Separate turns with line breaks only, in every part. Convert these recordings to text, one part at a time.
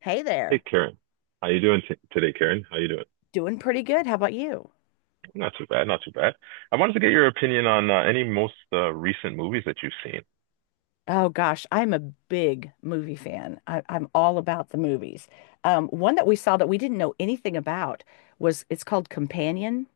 Hey
Hey
there.
Karen, how you doing t today, Karen? How you doing?
Doing pretty good. How about you?
Not too bad, not too bad. I wanted to get your opinion on any most recent movies that you've seen.
Oh gosh, I'm a big movie fan. I'm all about the movies. One that we saw that we didn't know anything about was it's called Companion.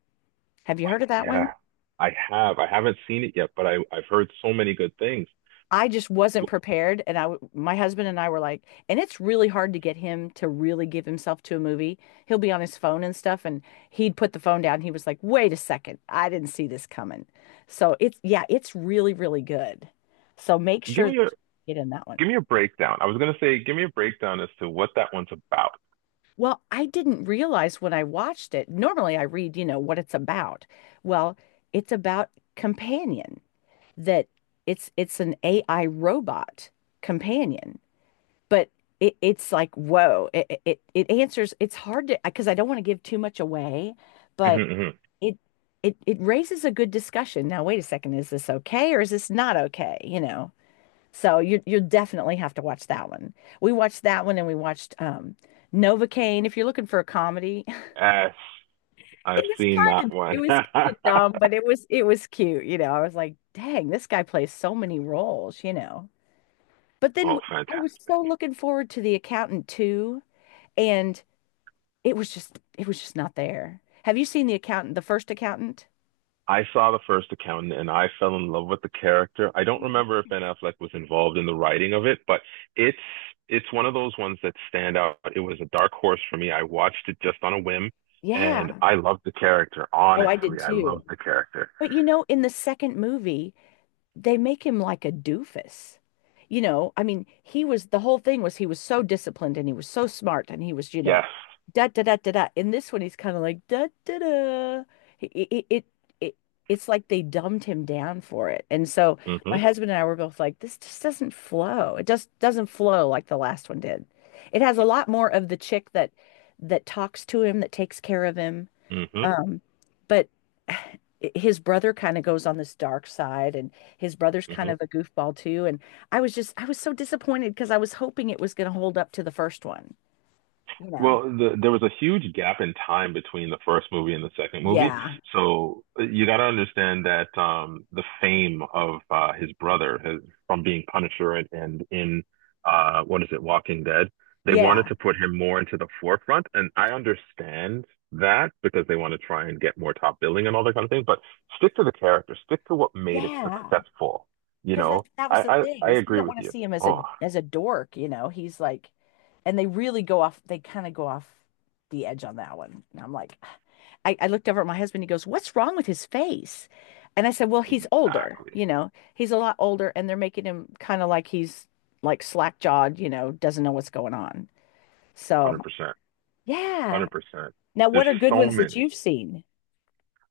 Have you heard of that one?
Yeah,
No.
I have. I haven't seen it yet, but I've heard so many good things.
I just wasn't prepared, and my husband and I were like, and it's really hard to get him to really give himself to a movie. He'll be on his phone and stuff, and he'd put the phone down. He was like, "Wait a second, I didn't see this coming." So it's yeah, it's really good. So make
Give
sure
me
that
your
you get in that one.
Give me a breakdown. I was gonna say give me a breakdown as to what that one's about.
Well, I didn't realize when I watched it. Normally, I read, you know, what it's about. Well, it's about companion that it's an AI robot companion, but it's like whoa, it answers. It's hard to because I don't want to give too much away, but
Hmm.
it it raises a good discussion. Now, wait a second, is this okay or is this not okay? You know? So you definitely have to watch that one. We watched that one and we watched Novocaine. If you're looking for a comedy,
Yes, I've
it was
seen that one.
kind of dumb, but it was cute. You know, I was like, dang, this guy plays so many roles, you know. But then
Oh,
I
fantastic.
was so looking forward to The Accountant too, and it was just not there. Have you seen The Accountant, the first accountant?
I saw the first accountant and I fell in love with the character. I don't remember if Ben Affleck was involved in the writing of it, but it's it's one of those ones that stand out. It was a dark horse for me. I watched it just on a whim and
Yeah.
I loved the character.
Oh, I did
Honestly, I
too.
loved the character.
But you know, in the second movie, they make him like a doofus. You know, I mean, he was the whole thing was he was so disciplined and he was so smart and he was, you know,
Yes.
da da da da da. In this one, he's kind of like da da da. It, it it it it's like they dumbed him down for it. And so
Mm-hmm.
my husband and I were both like, this just doesn't flow. It just doesn't flow like the last one did. It has a lot more of the chick that talks to him, that takes care of him
Mm-hmm.
um, but his brother kind of goes on this dark side, and his brother's kind
Mm-hmm.
of a goofball too. And I was just, I was so disappointed because I was hoping it was going to hold up to the first one, you know?
Well, there was a huge gap in time between the first movie and the second movie.
Yeah.
So you got to understand that the fame of his brother from being Punisher, and in what is it, Walking Dead, they wanted
Yeah.
to put him more into the forefront. And I understand that because they want to try and get more top billing and all that kind of thing. But stick to the character, stick to what made it
Yeah.
successful. You
Because that
know,
that was the
I, I,
thing
I
is we
agree
don't
with
want to
you.
see him as a
Oh,
as a dork, you know. He's like, and they really go off. They kind of go off the edge on that one. And I'm like, I looked over at my husband. He goes, "What's wrong with his face?" And I said, "Well, he's older.
exactly.
You know, he's a lot older, and they're making him kind of like he's like slack jawed. You know, doesn't know what's going on." So
100%.
yeah.
Hundred percent.
Now,
There's
what are good
so
ones that
many.
you've seen?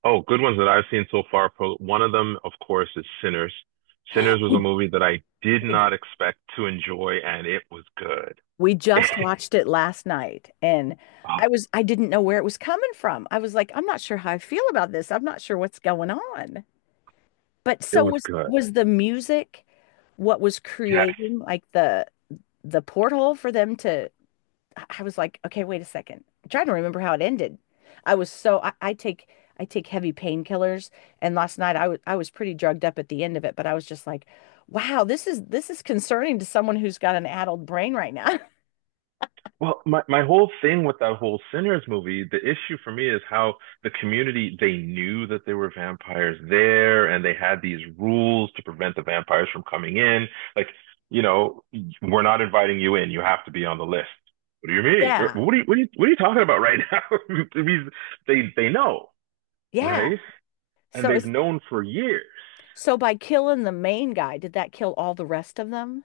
Oh, good ones that I've seen so far. One of them, of course, is Sinners. Sinners was a
We,
movie that I did
we
not expect to enjoy, and it was good.
We just watched it last night and
Oh,
I didn't know where it was coming from. I was like, I'm not sure how I feel about this. I'm not sure what's going on. But
it
so
was
was
good.
was the music what was
Yes.
creating like the porthole for them to I was like, okay, wait a second. I'm trying to remember how it ended. I was so I take heavy painkillers and last night I was pretty drugged up at the end of it, but I was just like, wow, this is concerning to someone who's got an addled brain right now.
Well, my whole thing with that whole Sinners movie, the issue for me is how the community, they knew that there were vampires there and they had these rules to prevent the vampires from coming in. Like, you know, we're not inviting you in. You have to be on the list. What do you mean?
Yeah.
What are you, what are you, what are you talking about right now? They know,
Yeah.
right? And
So
they've
is
known for years.
so by killing the main guy, did that kill all the rest of them?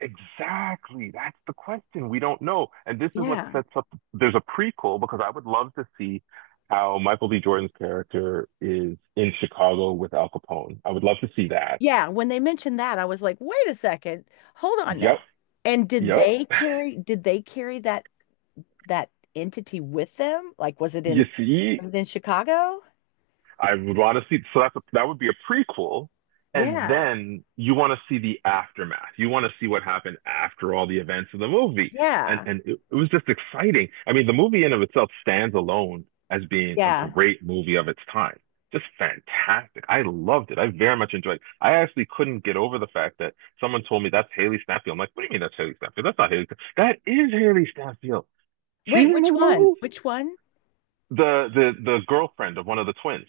Exactly. That's the question. We don't know. And this is what
Yeah.
sets up, there's a prequel because I would love to see how Michael B. Jordan's character is in Chicago with Al Capone. I would love to see that.
Yeah, when they mentioned that, I was like, wait a second, hold on now.
Yep.
And did
Yep.
they carry did they carry that that entity with them? Like
You see?
was it in Chicago?
I would want to see. So that would be a prequel, and
Yeah.
then you want to see the aftermath. You want to see what happened after all the events of the movie, and
Yeah.
it was just exciting. I mean, the movie in of itself stands alone as being a
Yeah.
great movie of its time. Just fantastic. I loved it. I very much enjoyed it. I actually couldn't get over the fact that someone told me that's Haley Stanfield. I'm like, what do you mean that's Haley Stanfield? That's not Haley. Stanfield. That is Haley Stanfield. She's
Wait,
in
which
this
one?
movie.
Which one?
The girlfriend of one of the twins.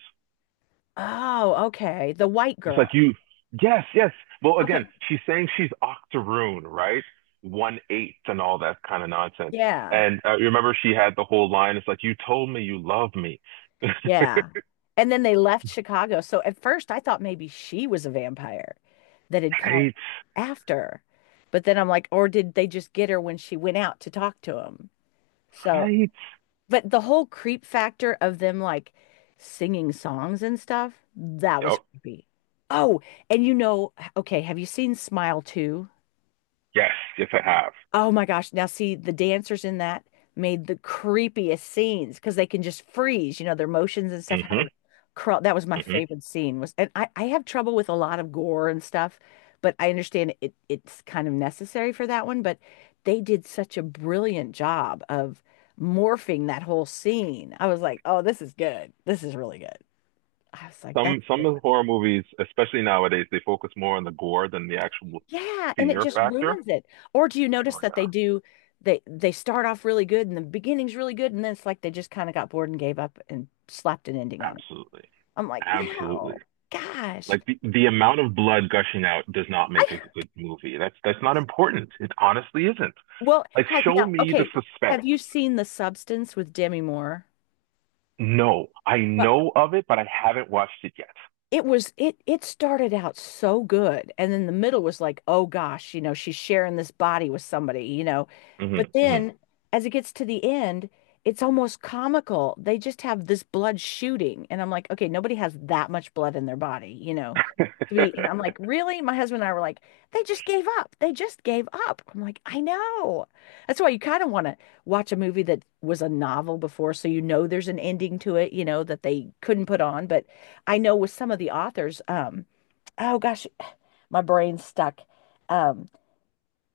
Oh, okay. The white
It's like
girl.
you, yes, yes. Well, again,
Okay.
she's saying she's Octoroon, right? One eighth and all that kind of nonsense.
Yeah.
And you remember she had the whole line. It's like you told me you love me,
Yeah. And then they left Chicago. So at first I thought maybe she was a vampire that had come
right?
after. But then I'm like, or did they just get her when she went out to talk to him? So,
Right?
but the whole creep factor of them like singing songs and stuff, that was
Oh,
creepy. Oh, and you know, okay, have you seen Smile 2?
yes, yes, I have.
Oh my gosh. Now, see, the dancers in that made the creepiest scenes because they can just freeze, you know, their motions and stuff, how
Hmm.
they're crawl. That was my
Hmm.
favorite scene was, and I have trouble with a lot of gore and stuff, but I understand it it's kind of necessary for that one, but they did such a brilliant job of morphing that whole scene. I was like, oh, this is good. This is really good. I was like, that's
Some of the horror movies, especially nowadays, they focus more on the gore than the actual
yeah, and it
fear
just
factor.
ruins it. Or do you notice
Oh
that
yeah,
they do they start off really good and the beginning's really good and then it's like they just kind of got bored and gave up and slapped an ending on it.
absolutely,
I'm like,
absolutely.
no, gosh.
Like the amount of blood gushing out does not make a
I
good movie. That's not important. It honestly isn't.
well,
Like show
Now,
me the
okay.
suspense.
Have you seen The Substance with Demi Moore?
No, I
Well,
know of it, but I haven't watched it yet.
it it started out so good and then the middle was like oh gosh, you know, she's sharing this body with somebody, you know, but
Mm-hmm, mm-hmm.
then as it gets to the end it's almost comical, they just have this blood shooting and I'm like okay, nobody has that much blood in their body, you know, to be and I'm like really, my husband and I were like they just gave up, I'm like I know that's why you kind of want to watch a movie that was a novel before so you know there's an ending to it you know that they couldn't put on, but I know with some of the authors, oh gosh, my brain's stuck. Um,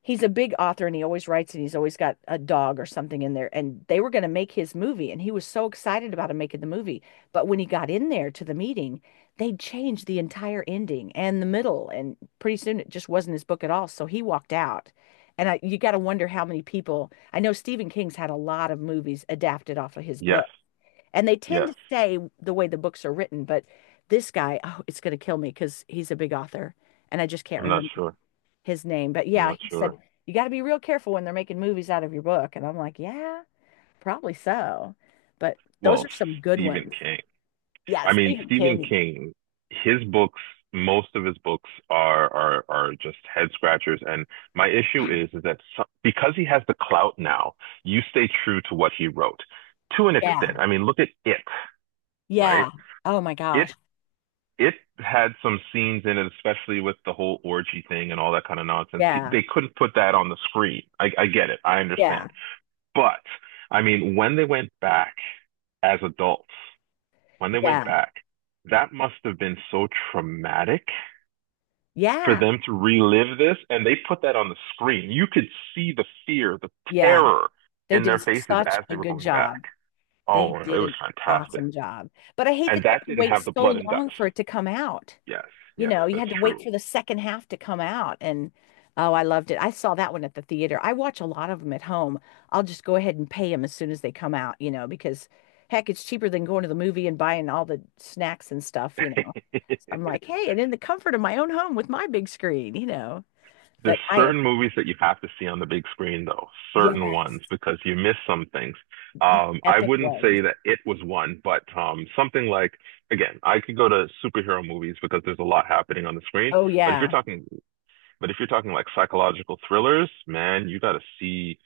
he's a big author and he always writes and he's always got a dog or something in there. And they were going to make his movie and he was so excited about him making the movie. But when he got in there to the meeting, they changed the entire ending and the middle. And pretty soon it just wasn't his book at all. So he walked out. And you got to wonder how many people, I know Stephen King's had a lot of movies adapted off of his
Yes,
book. And they tend
yes.
to stay the way the books are written, but this guy, oh, it's going to kill me because he's a big author and I just can't
I'm not
remember
sure.
his name. But
I'm
yeah,
not
he said,
sure.
you got to be real careful when they're making movies out of your book. And I'm like, yeah, probably so. But those
Well,
are some good
Stephen
ones.
King.
Yeah,
I mean,
Stephen
Stephen
King.
King, his books, most of his books are just head scratchers. And my issue is that so, because he has the clout now, you stay true to what he wrote to an
Yeah.
extent. I mean, look at it, right?
Yeah. Oh my
It
gosh.
it had some scenes in it, especially with the whole orgy thing and all that kind of nonsense.
Yeah.
They couldn't put that on the screen. I get it. I understand.
Yeah.
But I mean, when they went back as adults when they went
Yeah.
back, that must have been so traumatic for
Yeah.
them to relive this. And they put that on the screen. You could see the fear, the
Yeah.
terror
They
in their
did
faces
such
as they
a
were
good
going back.
job. They
Oh, it
did
was
an
fantastic.
awesome job. But I hate
And
that you
that
have to
didn't
wait
have the
so
blood and
long
guts.
for it to come out.
Yes,
You
yes,
know, you
that's
had to wait
true.
for the second half to come out. And oh, I loved it. I saw that one at the theater. I watch a lot of them at home. I'll just go ahead and pay them as soon as they come out, you know, because heck, it's cheaper than going to the movie and buying all the snacks and stuff, you know. I'm like, hey, and in the comfort of my own home with my big screen, you know.
There's
But I am,
certain movies that you have to see on the big screen, though, certain
yes,
ones, because you miss some things.
the
I
epic
wouldn't
ones.
say that it was one, but something like, again, I could go to superhero movies because there's a lot happening on the screen.
Oh,
But if you're
yeah.
talking, but if you're talking like psychological thrillers, man, you got to see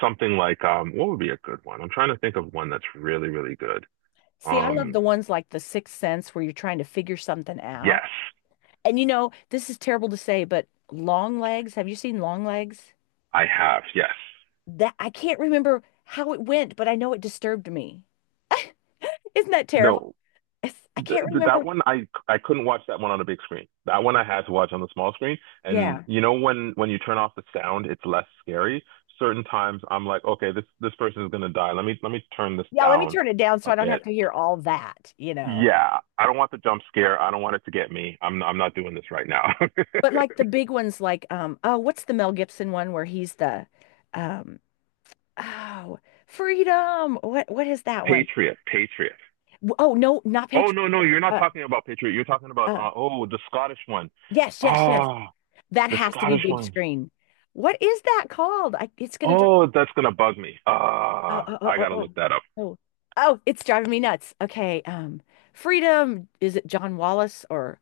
something like, what would be a good one? I'm trying to think of one that's really, really good.
See, I love the
Um,
ones like The Sixth Sense where you're trying to figure something out.
yes,
And you know, this is terrible to say, but Long Legs, have you seen Long Legs?
I have. Yes.
That I can't remember how it went, but I know it disturbed me. Isn't that terrible?
No,
It's- I
Th-
can't
that
remember.
one I couldn't watch that one on a big screen. That one I had to watch on the small screen. And
Yeah.
when you turn off the sound, it's less scary. Certain times I'm like, okay, this person is gonna die. Let me turn this
Yeah, let me
down
turn it down so
a
I don't
bit.
have to hear all that, you know.
Yeah, I don't want the jump scare. I don't want it to get me. I'm not doing this right now.
But like the big ones like oh, what's the Mel Gibson one where he's the um oh, Freedom. What is that one?
Patriot, Patriot.
Oh, no, not
Oh
Patriot.
no no, you're not
Uh,
talking about Patriot. You're talking about
uh,
oh the Scottish one.
yes, yes, yes.
Ah,
That
the
has to be
Scottish
big
one.
screen. What is that called? It's going to
Oh, that's gonna bug me.
oh,
I gotta look that up.
oh, oh, it's driving me nuts. Okay, Freedom, is it John Wallace or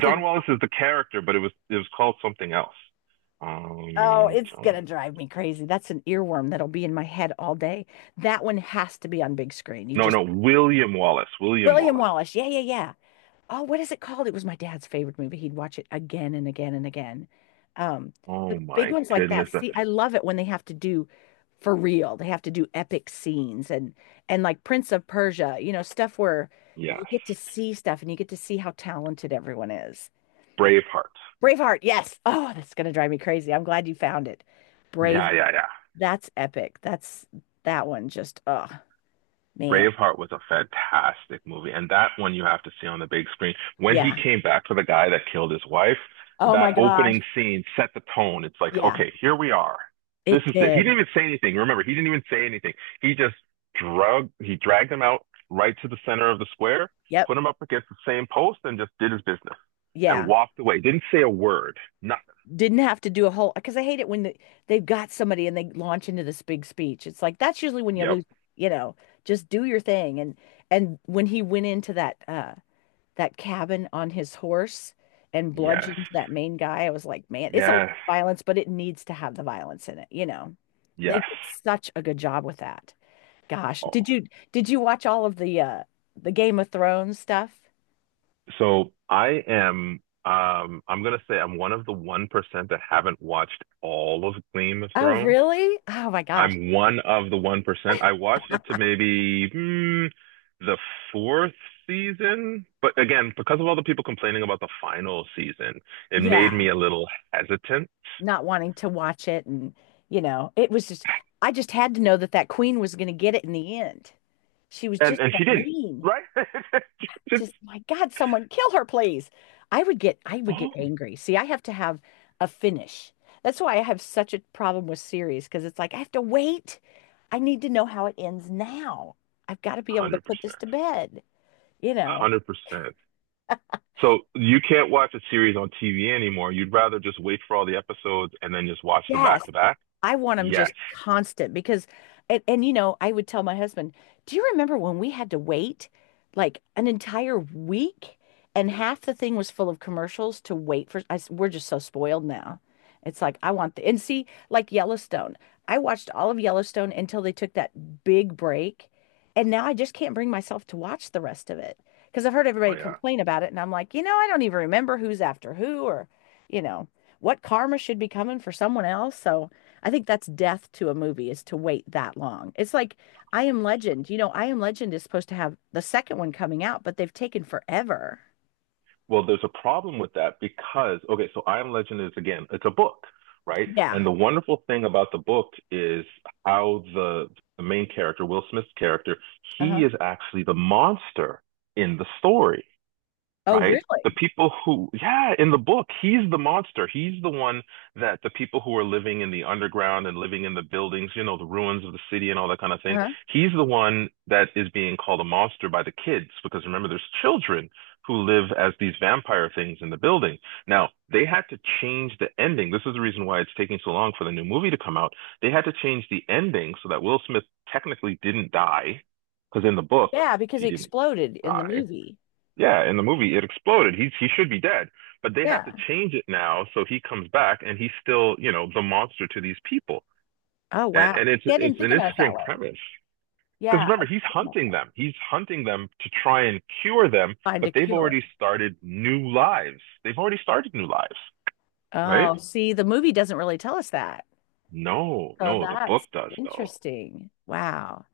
John Wallace is the character, but it was called something else.
Oh,
Um,
it's gonna drive me crazy. That's an earworm that'll be in my head all day. That one has to be on big screen. You
no,
just
no, William Wallace. William
William
Wallace.
Wallace. Yeah, yeah, yeah. Oh, what is it called? It was my dad's favorite movie. He'd watch it again and again and again. Um, the
Oh
big
my
ones like that.
goodness, that's
See, I love it when they have to do for real. They have to do epic scenes and like Prince of Persia, stuff where you
yes,
get to see stuff and you get to see how talented everyone is.
Braveheart.
Braveheart, yes. Oh, that's gonna drive me crazy. I'm glad you found it. Brave,
Yeah, yeah, yeah.
that's epic. That one just, oh man.
Braveheart was a fantastic movie, and that one you have to see on the big screen. When he
Yeah.
came back for the guy that killed his wife,
Oh
that
my gosh.
opening scene set the tone. It's like,
Yeah,
okay, here we are. This
it
is it. He
did.
didn't even say anything. Remember, he didn't even say anything. He just drug he dragged him out right to the center of the square,
Yep.
put him up against the same post, and just did his business and
Yeah.
walked away. Didn't say a word. Nothing.
Didn't have to do a whole because I hate it when they've got somebody and they launch into this big speech. It's like that's usually when you
Yep.
lose, you know, just do your thing. And when he went into that cabin on his horse and
Yes.
bludgeoned that main guy, I was like, man, it's a lot
Yes.
of violence, but it needs to have the violence in it. They
Yes.
did such a good job with that. Gosh,
Oh,
did you watch all of the Game of Thrones stuff?
so I'm gonna say I'm one of the 1% that haven't watched all of Game of
Oh,
Thrones.
really? Oh my gosh.
I'm one of the 1%. I watched up to maybe the fourth season, but again, because of all the people complaining about the final season, it made
Yeah.
me a little hesitant.
Not wanting to watch it and it was just, I just had to know that that queen was going to get it in the end. She was
And
just
and
so
she didn't,
mean.
right? It's-
Just my god, someone kill her please. I would get
Oh,
angry. See, I have to have a finish. That's why I have such a problem with series because it's like I have to wait. I need to know how it ends now. I've got to be able to put this
100%.
to bed you know
100%. So you can't watch a series on TV anymore. You'd rather just wait for all the episodes and then just watch them
yes,
back to back?
I want them
Yes.
just constant. And I would tell my husband, do you remember when we had to wait like an entire week and half the thing was full of commercials to wait for? I s We're just so spoiled now. It's like, and see, like Yellowstone, I watched all of Yellowstone until they took that big break. And now I just can't bring myself to watch the rest of it because I've heard
Oh,
everybody
yeah.
complain about it. And I'm like, I don't even remember who's after who or, you know, what karma should be coming for someone else. So, I think that's death to a movie is to wait that long. It's like I Am Legend. I Am Legend is supposed to have the second one coming out, but they've taken forever.
Well, there's a problem with that because, okay, so I Am Legend is again, it's a book, right? And
Yeah.
the wonderful thing about the book is how the main character, Will Smith's character, he
Uh-huh.
is actually the monster in the story.
Oh,
Right? The
really?
people who, yeah, in the book, he's the monster. He's the one that the people who are living in the underground and living in the buildings, the ruins of the city and all that kind of thing.
Uh-huh.
He's the one that is being called a monster by the kids because remember, there's children who live as these vampire things in the building. Now, they had to change the ending. This is the reason why it's taking so long for the new movie to come out. They had to change the ending so that Will Smith technically didn't die because in the book,
Yeah, because
he
he
didn't
exploded in the
die.
movie.
Yeah, in the movie it exploded. He should be dead, but they have to
Yeah.
change it now so he comes back and he's still, the monster to these people.
Oh,
And,
wow.
and it's
Yeah, I didn't
it's
think
an
about it that
interesting
way.
premise because
Yeah. I
remember he's
didn't think about
hunting
that.
them. He's hunting them to try and cure them,
Find
but
a
they've
cure.
already started new lives. They've already started new lives, right?
Oh, see, the movie doesn't really tell us that.
No,
So
no, the book
that's
does though.
interesting. Wow.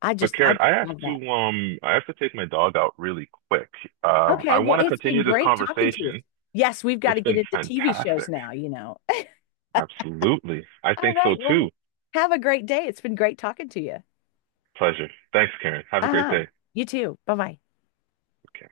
But
I
Karen, I have
love that.
to um I have to take my dog out really quick. I
Okay, well,
want to
it's been
continue this
great talking to you.
conversation.
Yes, we've got
It's
to get
been
into TV shows
fantastic.
now, you know.
Absolutely. I
All
think so
right, well,
too.
have a great day. It's been great talking to you.
Pleasure. Thanks, Karen. Have a great
Uh-huh.
day.
You too. Bye-bye.
Okay.